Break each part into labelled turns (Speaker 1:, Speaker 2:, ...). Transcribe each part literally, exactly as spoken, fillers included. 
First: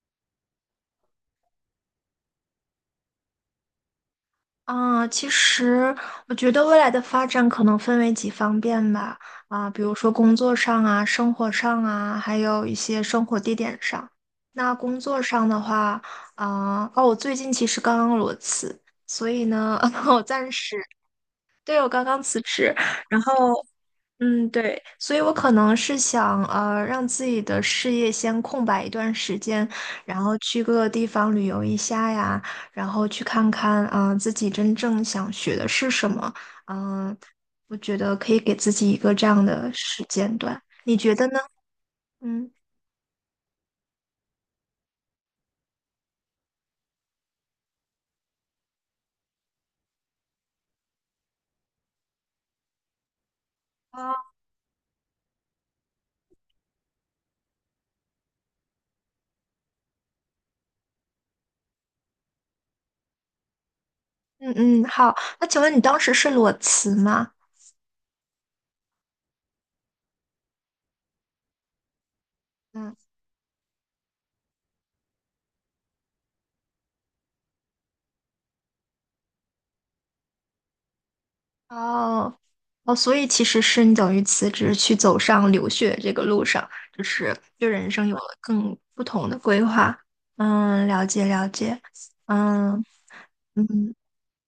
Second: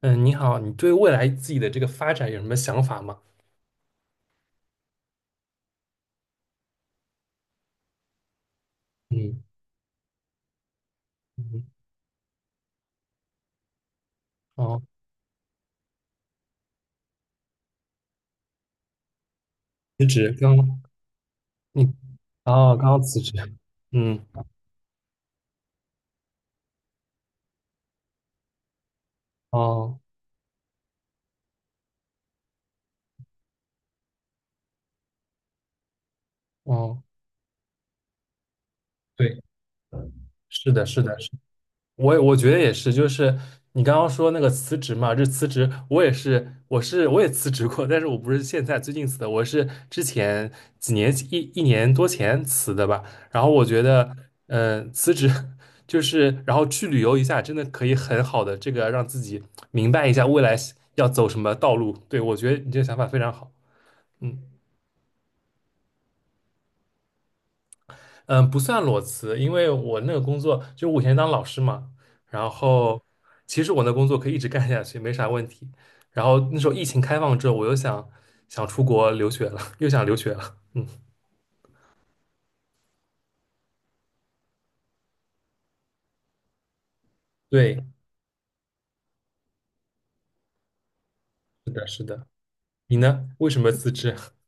Speaker 1: 嗯，你好，你对未来自己的这个发展有什么想法吗？
Speaker 2: 啊，其实我觉得未来的发展可能分为几方面吧，
Speaker 1: 嗯
Speaker 2: 啊，比如说工作上啊、生活
Speaker 1: 嗯，
Speaker 2: 上啊，还有一些生活地点上。那
Speaker 1: 哦，
Speaker 2: 工作上的话，啊，哦，我最近其实刚刚裸辞，所以呢，
Speaker 1: 辞
Speaker 2: 我
Speaker 1: 职
Speaker 2: 暂时，
Speaker 1: 刚
Speaker 2: 对，
Speaker 1: 你
Speaker 2: 我刚刚辞职，
Speaker 1: 哦，刚刚辞
Speaker 2: 然
Speaker 1: 职，
Speaker 2: 后。
Speaker 1: 嗯，
Speaker 2: 嗯，对，所以我可能是想，呃，让自己的事业先空白一段时间，
Speaker 1: 哦
Speaker 2: 然后去各个地方旅游一下呀，然后去看看，啊、自己真正想学的是什么。
Speaker 1: 哦，
Speaker 2: 嗯、我觉得可以给自己一个这
Speaker 1: 对，
Speaker 2: 样的时间段，
Speaker 1: 是的，
Speaker 2: 你
Speaker 1: 是
Speaker 2: 觉
Speaker 1: 的，
Speaker 2: 得
Speaker 1: 是的。
Speaker 2: 呢？
Speaker 1: 我我
Speaker 2: 嗯
Speaker 1: 觉得也是，就是你刚刚说那个辞职嘛，就辞职我也是，我是我也辞职过，但是我不是现在最近辞的，我是之前几年一一年多前辞的吧。然后我觉
Speaker 2: 啊，
Speaker 1: 得，嗯、辞职 就是然后去旅游一下，真的可以很好的这个让自己明白一下未来要走什么道路。对，我觉得你这个想法非常好。嗯。
Speaker 2: 嗯嗯，好。那请问你当时是裸辞吗？
Speaker 1: 嗯，不算裸辞，因为我那个工作就我以前当老师嘛，然嗯
Speaker 2: 嗯。
Speaker 1: 后其实我那工作可以一直干下去，没啥问题。然后那时候疫情开放之后，我又想想出国留学了，又想留学了。嗯，
Speaker 2: 哦，哦，所以其实是你等于辞职去走上留学这个路上，就是对
Speaker 1: 对，
Speaker 2: 人生有了更不同的规划。嗯，了解了
Speaker 1: 是
Speaker 2: 解。
Speaker 1: 的，是的。
Speaker 2: 嗯
Speaker 1: 你呢？为什么辞
Speaker 2: 嗯，
Speaker 1: 职？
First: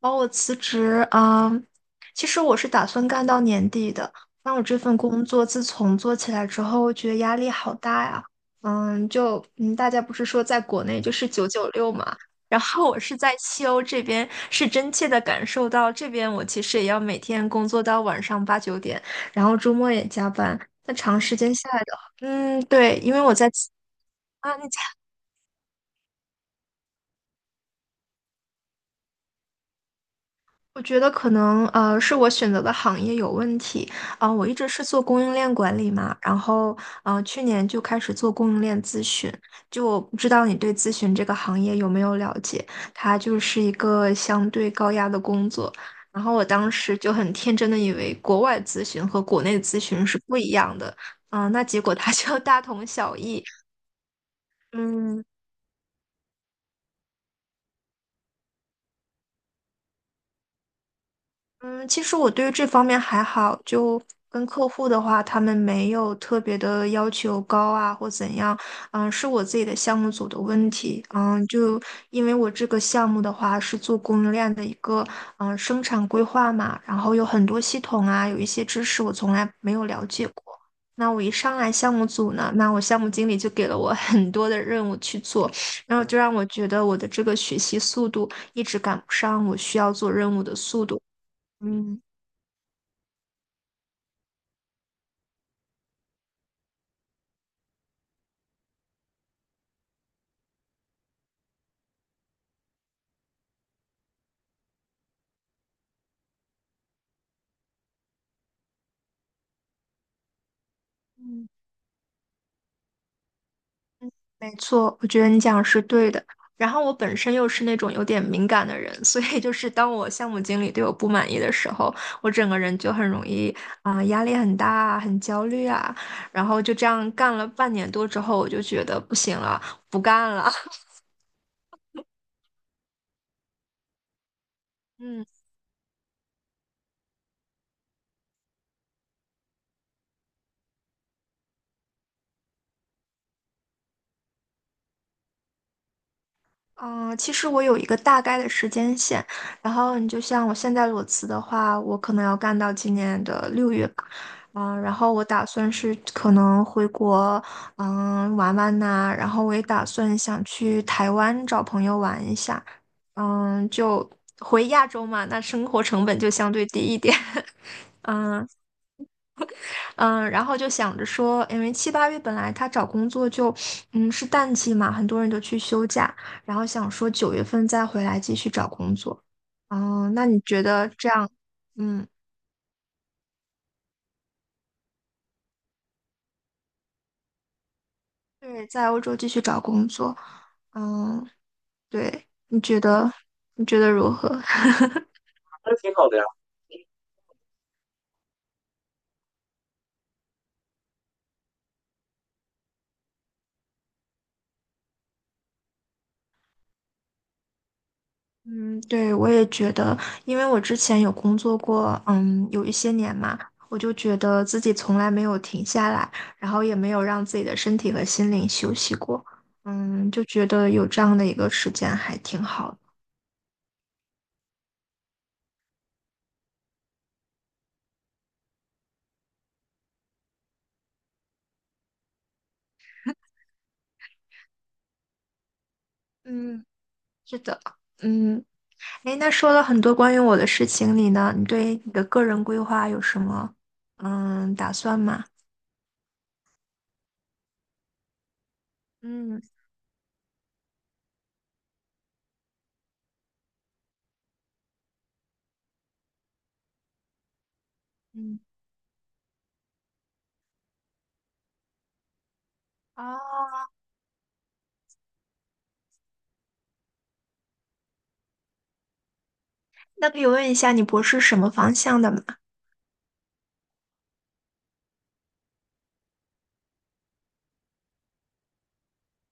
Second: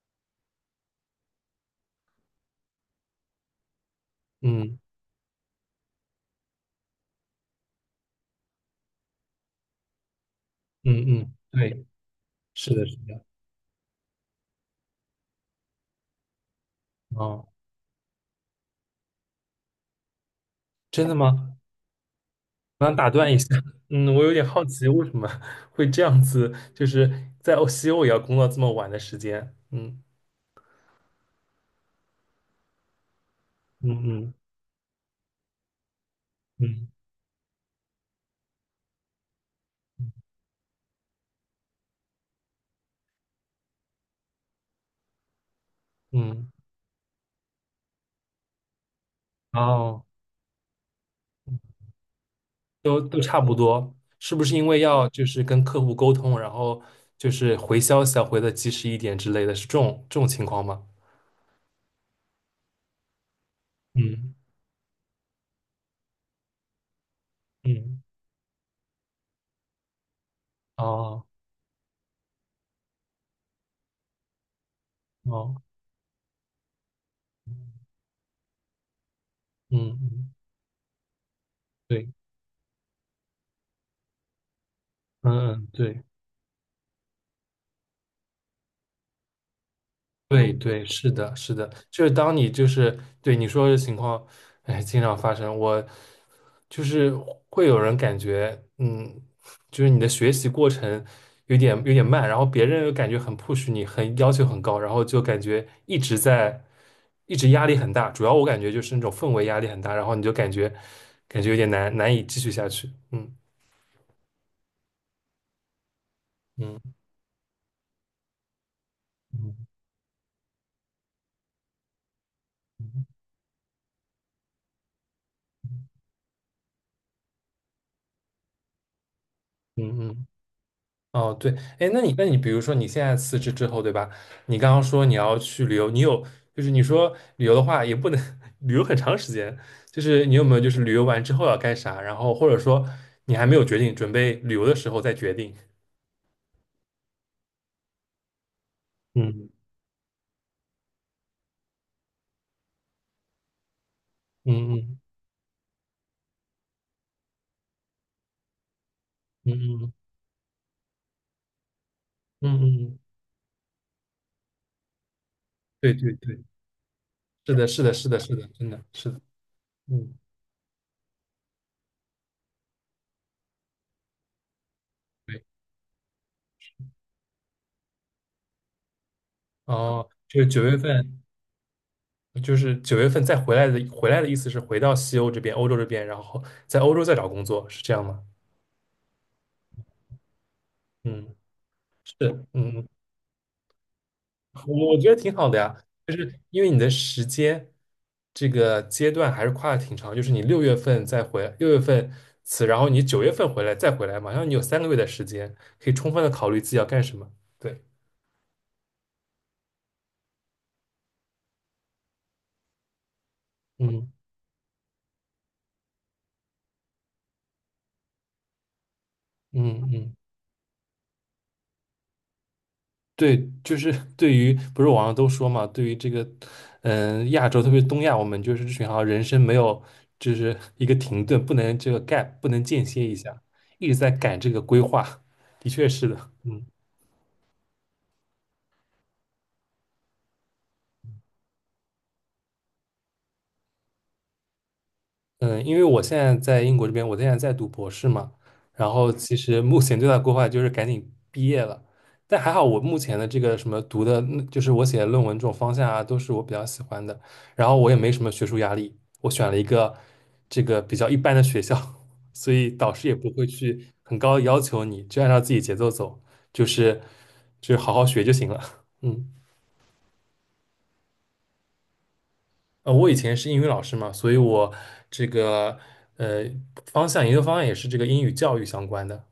Speaker 2: 哦，我辞职啊，其实我是打算干到年底的。但我这
Speaker 1: 嗯
Speaker 2: 份工作自从做起来之后，我觉得压力好大呀。嗯，就嗯，大家不是说在国内
Speaker 1: 嗯
Speaker 2: 就是
Speaker 1: 嗯，
Speaker 2: 九九
Speaker 1: 对，
Speaker 2: 六嘛，然
Speaker 1: 是的，
Speaker 2: 后
Speaker 1: 是
Speaker 2: 我是
Speaker 1: 的。
Speaker 2: 在西欧这边，是真切的感受到这边我其实也要每
Speaker 1: 哦，
Speaker 2: 天工作到晚上八九点，然后周末也加班。那
Speaker 1: 真的
Speaker 2: 长时间
Speaker 1: 吗？
Speaker 2: 下来的话，嗯，
Speaker 1: 我想
Speaker 2: 对，
Speaker 1: 打
Speaker 2: 因为
Speaker 1: 断
Speaker 2: 我
Speaker 1: 一下，
Speaker 2: 在
Speaker 1: 嗯，我有点
Speaker 2: 啊，你
Speaker 1: 好奇，为什么会这样子，就是在欧西欧也要工作这么晚的时间？嗯
Speaker 2: 我觉得可能呃是我选择的行业有问
Speaker 1: 嗯
Speaker 2: 题啊、
Speaker 1: 嗯
Speaker 2: 我一直是做供应链管理嘛，然后
Speaker 1: 嗯
Speaker 2: 嗯，去年就开始做供应链咨询，就我不知道你对咨询这个行业有没有了解？它就是一个相对高压的工作，然后我
Speaker 1: 嗯。
Speaker 2: 当时就很天真的以为国外咨询和国内咨
Speaker 1: 哦，
Speaker 2: 询是不一样的，嗯、那结果它 就大同
Speaker 1: 都
Speaker 2: 小
Speaker 1: 都差
Speaker 2: 异，
Speaker 1: 不多，是不是因为要就
Speaker 2: 嗯，
Speaker 1: 是跟客户沟通，然后就是回消息要回的及时一点之类的，是这种这种情况吗？
Speaker 2: 嗯，其实我对于这方面还好，就
Speaker 1: 嗯
Speaker 2: 跟客户的话，他们没有特别的要求高啊，
Speaker 1: 嗯，
Speaker 2: 或怎样。嗯，是我自己的项目组的问题。
Speaker 1: 哦
Speaker 2: 嗯，就因为我这个项目的话是做供应链的一个嗯
Speaker 1: 哦，
Speaker 2: 生产规划嘛，然后有很多系统啊，有一些知识我从来没有
Speaker 1: 嗯
Speaker 2: 了解
Speaker 1: 嗯，
Speaker 2: 过。那我一上来项目
Speaker 1: 对，
Speaker 2: 组呢，那我项目经理就给了我很多的任务去做，
Speaker 1: 嗯嗯
Speaker 2: 然
Speaker 1: 对。
Speaker 2: 后就让我觉得我的这个学习速度一直赶不上我需要做任务
Speaker 1: 对
Speaker 2: 的
Speaker 1: 对，
Speaker 2: 速度。
Speaker 1: 是的，是的，
Speaker 2: 嗯
Speaker 1: 就是当你就是对你说的情况，哎，经常发生，我就是会有人感觉，嗯，就是你的学习过程有点有点慢，然后别人又感觉很 push 你，很要求很高，然后就感觉一直在一直压力很大，主要我感觉就是那种氛围压力很大，然后你就感觉感
Speaker 2: 嗯
Speaker 1: 觉有点难难以继续下去，嗯
Speaker 2: 嗯，没错，我觉得你讲的是对的。然
Speaker 1: 嗯
Speaker 2: 后我本身又是那种有点敏感的人，所以就
Speaker 1: 嗯
Speaker 2: 是当我项目经理对我不满意的时候，我整个人就很容易啊、压力很大啊，很焦虑啊。然后就这样干了半年多之后，我就觉得不行了，不
Speaker 1: 嗯嗯。
Speaker 2: 干了。
Speaker 1: 哦，对，哎，那你那你比如说你现在辞职之后，对吧？你刚刚说你
Speaker 2: 嗯。
Speaker 1: 要去旅游，你有就是你说旅游的话也不能 旅游很长时间，就是你有没有就是旅游完之后要干啥？然后或者说你还没有决定，准备旅游的时候再决定。
Speaker 2: 嗯，其实我有一个大概的时间线，
Speaker 1: 嗯
Speaker 2: 然后你就像我现在裸辞的话，我可能要干到今年的六月吧，
Speaker 1: 嗯
Speaker 2: 嗯，然
Speaker 1: 嗯
Speaker 2: 后我打算是可能回国，嗯，玩玩呐、然后
Speaker 1: 嗯
Speaker 2: 我也打
Speaker 1: 嗯
Speaker 2: 算想去台湾找朋友玩一
Speaker 1: 嗯
Speaker 2: 下，
Speaker 1: 嗯，
Speaker 2: 嗯，就回亚洲嘛，那生活
Speaker 1: 对
Speaker 2: 成
Speaker 1: 对
Speaker 2: 本就
Speaker 1: 对，
Speaker 2: 相对低一点，
Speaker 1: 是 的，是的，是的，是的，
Speaker 2: 嗯，
Speaker 1: 真的是的，嗯，
Speaker 2: 嗯，然后就想着说，因为七八月本来他找工作就，嗯，是淡季嘛，很多人都
Speaker 1: 对，
Speaker 2: 去休假，然后想说九月份再回来继续找工作。
Speaker 1: 哦，
Speaker 2: 嗯，那
Speaker 1: 就
Speaker 2: 你
Speaker 1: 是
Speaker 2: 觉
Speaker 1: 九月
Speaker 2: 得这
Speaker 1: 份，
Speaker 2: 样，嗯，
Speaker 1: 就是九月份再回来的，回来的意思是回到西欧这边，欧洲这边，然后在欧洲再找工作，是这样吗？
Speaker 2: 对，在欧洲继续找工作，嗯，
Speaker 1: 嗯。是，
Speaker 2: 对，你觉
Speaker 1: 嗯，
Speaker 2: 得，你觉得如何？
Speaker 1: 我我觉得挺好的呀，
Speaker 2: 挺好
Speaker 1: 就
Speaker 2: 的呀。
Speaker 1: 是因为你的时间这个阶段还是跨的挺长，就是你六月份再回，六月份辞，然后你九月份回来再回来，嘛，然后你有三个月的时间，可以充分的考虑自己要干什么。对，
Speaker 2: 嗯，对，我也觉得，因为我之前有工作过，嗯，有一些年嘛，我就
Speaker 1: 嗯
Speaker 2: 觉得自己从来没有停下来，然后也没有让自己的身体和心灵休息过，
Speaker 1: 嗯
Speaker 2: 嗯，
Speaker 1: 嗯，
Speaker 2: 就觉得有这样的一个时间还挺好的。
Speaker 1: 对，就是 对于不是网上都说嘛，对于这个嗯亚洲，特别是东亚，我们就是这群好像人生没有就是一个停顿，不能这个 gap，不能间歇一下，一直在赶这个规划，的确是的，
Speaker 2: 嗯，
Speaker 1: 嗯。
Speaker 2: 是的，嗯，诶，那说了很多关于我的事情，你呢？你对你的个人规划有什么嗯打算吗？
Speaker 1: 嗯，因为我现在在英国这边，我现在在读博士嘛，然后其
Speaker 2: 嗯
Speaker 1: 实目前最大的规划就是赶紧毕业了。但还好，我目前的这个什么读的，嗯就是我写的论文这种方向啊，都是我比较喜欢的。然后我也没什么
Speaker 2: 嗯，
Speaker 1: 学术压力，我选了一个这个比较一般的学校，所以导师也不会
Speaker 2: 哦，
Speaker 1: 去很高的要求你，就按照自己节奏走，就是就是好好学就行了。嗯。
Speaker 2: 那可以问一下你博士什么方向的吗？
Speaker 1: 呃，我以前是英语老师嘛，所以我这个呃方向研究方向也是这个英语教育相关的。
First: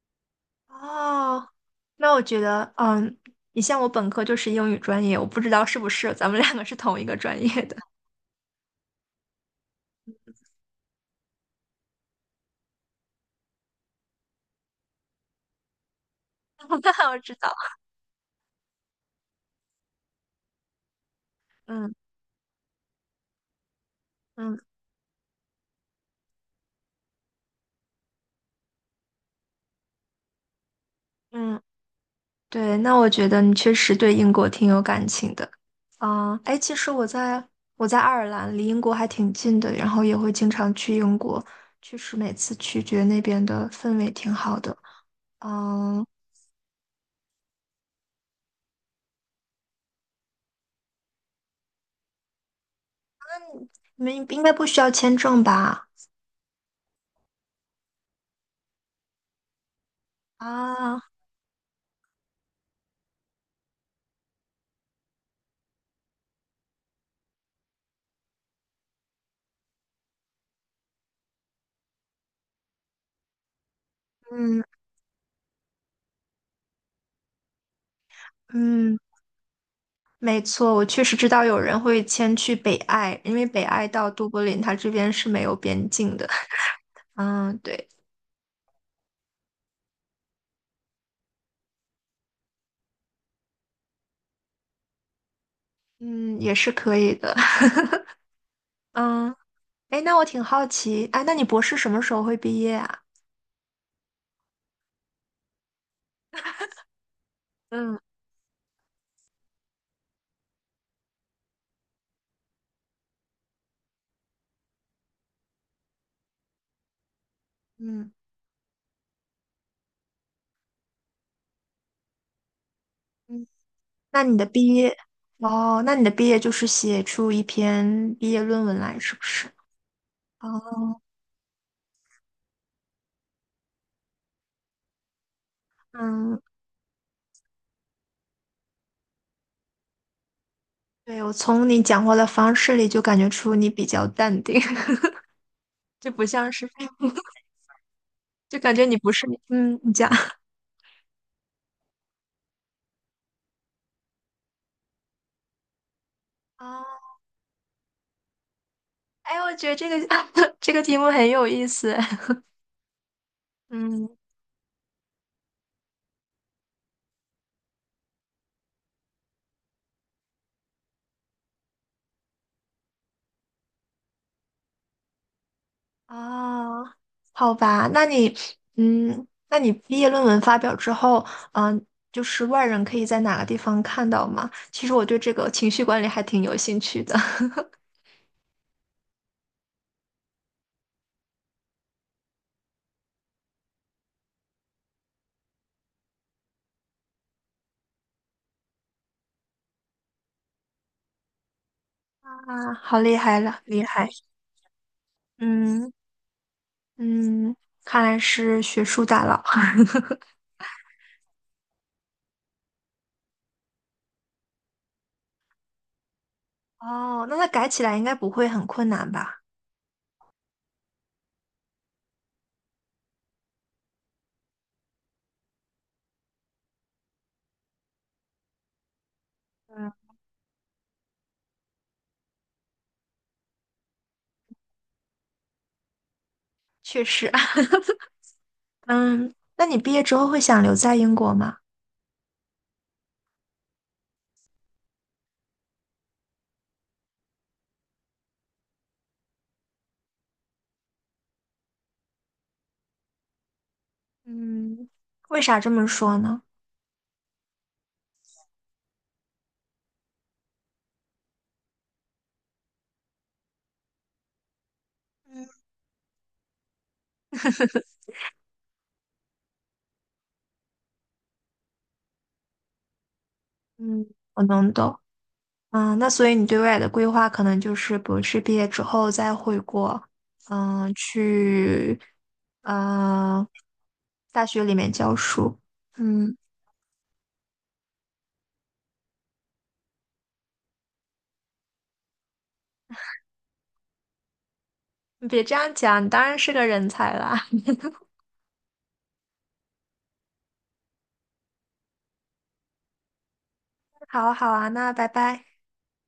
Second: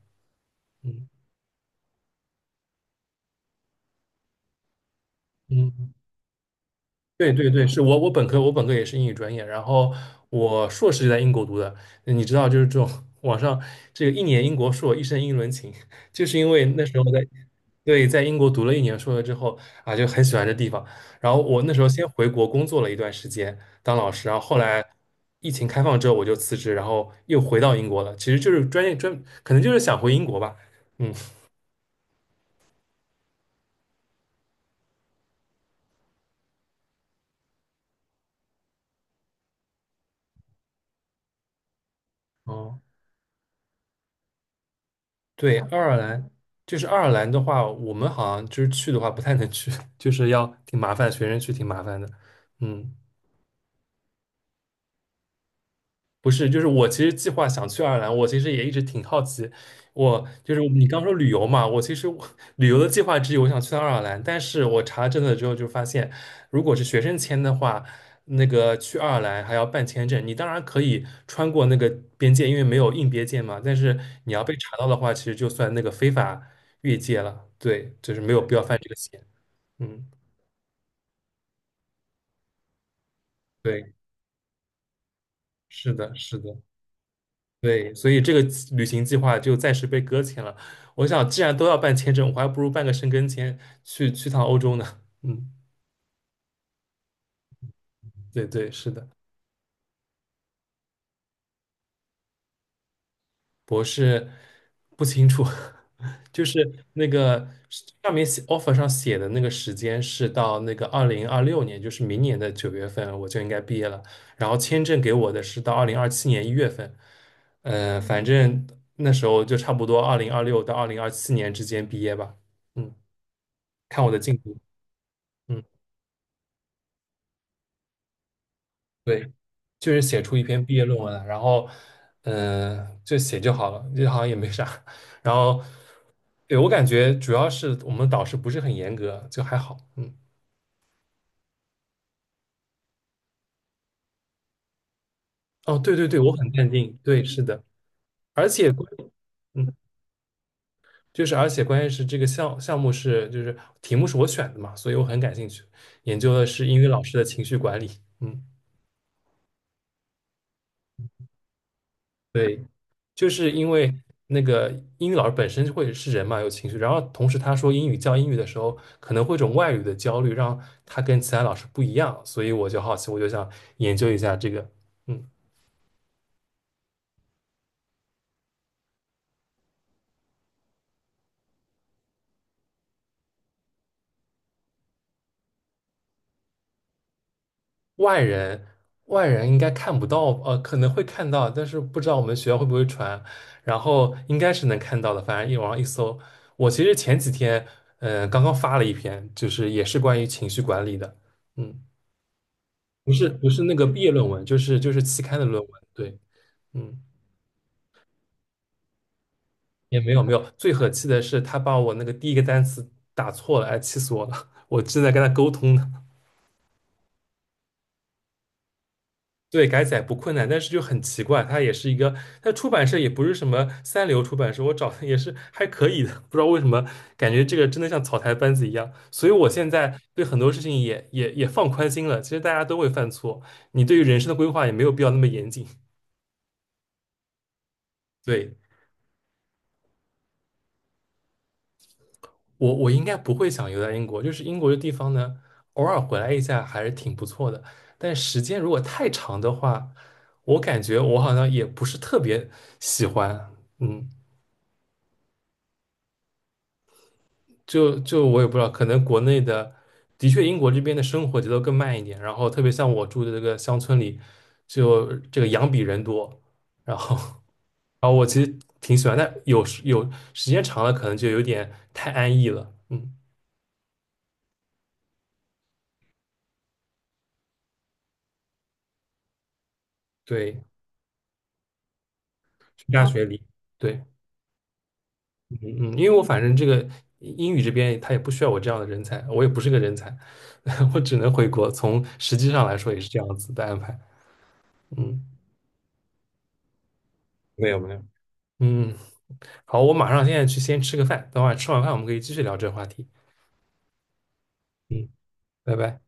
Speaker 1: 嗯
Speaker 2: 哦，那我觉得，嗯，你像我本科就是英语专业，我不知道是不
Speaker 1: 嗯。
Speaker 2: 是咱们两个是同一个
Speaker 1: 对
Speaker 2: 专
Speaker 1: 对
Speaker 2: 业
Speaker 1: 对，
Speaker 2: 的。
Speaker 1: 是我我本科我本科也是英语专业，然后我硕士就在英国读的。你知道，就是这种网上这个一年英国硕，一生英伦情，就是因 为那时候
Speaker 2: 那
Speaker 1: 在
Speaker 2: 我知道，
Speaker 1: 对在英国读了一年硕了之后啊，就很喜欢这地方。然后我那时候
Speaker 2: 嗯
Speaker 1: 先回国工作了一段时间当老师，然后后
Speaker 2: 嗯
Speaker 1: 来疫情开放之后我就辞职，然后又回到英国了。其实就是专业专，可能就是想回英国吧。嗯，
Speaker 2: 嗯，对，那我觉得你确实对英国挺有感情的。啊。哎，其实我在我在爱尔兰，离英国还挺近的，然后也会经常去英国，确实每次
Speaker 1: 哦。
Speaker 2: 去觉得那边的氛围挺好的。
Speaker 1: 对，爱尔
Speaker 2: 嗯，
Speaker 1: 兰就是爱尔兰的话，我们好像就是去的话不太能去，就是要挺麻烦，学生去挺麻烦的。嗯，
Speaker 2: 你们应该不需要签证吧？
Speaker 1: 不是，就是我其实计划想去爱尔兰，我其实也一直挺好奇。我就是你
Speaker 2: 啊，
Speaker 1: 刚说旅游嘛，我其实我 旅游的计划之一，我想去趟爱尔兰，但是我查证了之后就发现，如果是学生签的话，那个去爱尔兰还要办签证。你当然可以穿过那个边界，因为没有硬边界嘛，但是你要被
Speaker 2: 嗯
Speaker 1: 查到的话，其实就算那个非法越界了。对，就是没有必要犯这个
Speaker 2: 嗯。
Speaker 1: 险。嗯，
Speaker 2: 没错，我确实知道有人会迁去北爱，因为北爱
Speaker 1: 对，
Speaker 2: 到都柏林，它这边是没有边
Speaker 1: 是的，
Speaker 2: 境的。
Speaker 1: 是的。
Speaker 2: 嗯，对，
Speaker 1: 对，所以这个旅行计划就暂时被搁浅了。我想，既然都要办签证，我还不如办个申根签去去趟欧洲呢。嗯，
Speaker 2: 嗯，也是可以的。
Speaker 1: 对对，是的。
Speaker 2: 嗯，哎，那我挺好奇，哎，那你博士什么时候会毕业啊？
Speaker 1: 博士不清楚，就是那个
Speaker 2: 嗯
Speaker 1: 上面写 offer 上写的那个时间是到那个二零二六年，就是明年的九月份我就应该毕业了。然后签证给我的是到二零二七年一月份，呃，
Speaker 2: 嗯
Speaker 1: 反正那时候就差不多二零二六到二零二七年之间毕业吧。嗯，
Speaker 2: 嗯，
Speaker 1: 看我的
Speaker 2: 那
Speaker 1: 进
Speaker 2: 你的
Speaker 1: 度。
Speaker 2: 毕业，
Speaker 1: 嗯。
Speaker 2: 哦，那你的毕业就是写出一篇毕业论文来，是不
Speaker 1: 对，
Speaker 2: 是？
Speaker 1: 就是写出一篇毕业
Speaker 2: 哦，
Speaker 1: 论文来，然后，嗯、就写就好了，就好像也没啥。然后，
Speaker 2: 嗯，
Speaker 1: 对，我感觉主要是我们导师不是很严格，就还好。嗯，
Speaker 2: 对，我从你讲话的方式里就感觉出你比较淡定，
Speaker 1: 哦，对对
Speaker 2: 就
Speaker 1: 对，
Speaker 2: 不
Speaker 1: 我很
Speaker 2: 像
Speaker 1: 淡
Speaker 2: 是，
Speaker 1: 定。对，是 的，而
Speaker 2: 就
Speaker 1: 且
Speaker 2: 感觉
Speaker 1: 关
Speaker 2: 你不是，
Speaker 1: 嗯，
Speaker 2: 嗯，你讲。
Speaker 1: 就是而且关键是这个项项目是就是题目是我选的嘛，所以我很感兴趣，研究的是英语
Speaker 2: 哦
Speaker 1: 老师的情绪管理。嗯，
Speaker 2: 哎，我觉得这个 这个题目很有意思。
Speaker 1: 对。就是因 为
Speaker 2: 嗯，
Speaker 1: 那个英语老师本身就会是人嘛，有情绪，然后同时他说英语教英语的时候，可能会有一种外语的焦虑，让他跟其他老师不一样，所以我就好奇，我就想研究一下这个。嗯，
Speaker 2: 啊，好吧，那你，嗯，那你毕业论文发表之后，嗯，就是外人可以在哪个地方看到吗？其实我对这个情绪管理还挺有兴趣的。
Speaker 1: 外人外人应该看不到，呃，可能会看到，但是不知道我们学校会不会传，然后应该是能看到的，反正一网上一搜，我其实前几天，呃，刚刚发了一篇，就是也是关于情绪管理的，嗯，
Speaker 2: 啊，好
Speaker 1: 不
Speaker 2: 厉
Speaker 1: 是
Speaker 2: 害
Speaker 1: 不
Speaker 2: 了，
Speaker 1: 是那
Speaker 2: 厉
Speaker 1: 个毕
Speaker 2: 害。
Speaker 1: 业论文，就是就是期刊的论文。
Speaker 2: 嗯
Speaker 1: 对。嗯，
Speaker 2: 嗯，看来是学术大佬。
Speaker 1: 也没有没有，最可气的是他把我那个第一个单词打错了，哎，气死我了！我正在跟他沟通呢。
Speaker 2: 哦，那他改起来应该不会很困难吧？
Speaker 1: 对，改载不困难，但是就很奇怪，他也是一个，他出版社也不是什么三流出版社，我找的也是还可以的，不知道为什么感觉这个真的像草台班子一样，所以我现
Speaker 2: 嗯，
Speaker 1: 在对很多事情也也也放宽心了。其实大家都会犯错，你对于人生的规划也没有必要那么严谨。
Speaker 2: 确实。
Speaker 1: 对，
Speaker 2: 嗯，那你毕业之后会想留在英国吗？
Speaker 1: 我我应该不会想留在英国，就是英国这地方呢，偶尔回来一下还是挺不错的。但时间如果太长的话，我感觉我好像也不是特别喜欢。嗯，
Speaker 2: 嗯，为啥这么说呢？
Speaker 1: 就就我也不知道，可能国内的，的确英国这边的生活节奏更慢一点。然后特别像我住的这个乡村里，就这个羊比人多。然后，然后我其实挺喜欢，但有时有时间长了，可能就有点太安逸了。嗯，
Speaker 2: 嗯，我能懂。嗯，那所以你对未来的规划可能就是博士毕业之后再回国，
Speaker 1: 对，
Speaker 2: 嗯，去
Speaker 1: 去大哦学里，
Speaker 2: 呃
Speaker 1: 对。
Speaker 2: 大学里面教
Speaker 1: 嗯
Speaker 2: 书。
Speaker 1: 嗯，因为我
Speaker 2: 嗯，
Speaker 1: 反正这个英语这边他也不需要我这样的人才，我也不是个人才，我只能回国。从实际上来说也是这样子的安排。嗯
Speaker 2: 你别这样讲，你当然是个人才啦。
Speaker 1: 没有没有，嗯，好，我马上现在去先吃个饭，等会儿吃完饭我们可以继续聊这个话题。
Speaker 2: 好啊好啊，那拜
Speaker 1: 嗯，
Speaker 2: 拜。
Speaker 1: 拜拜。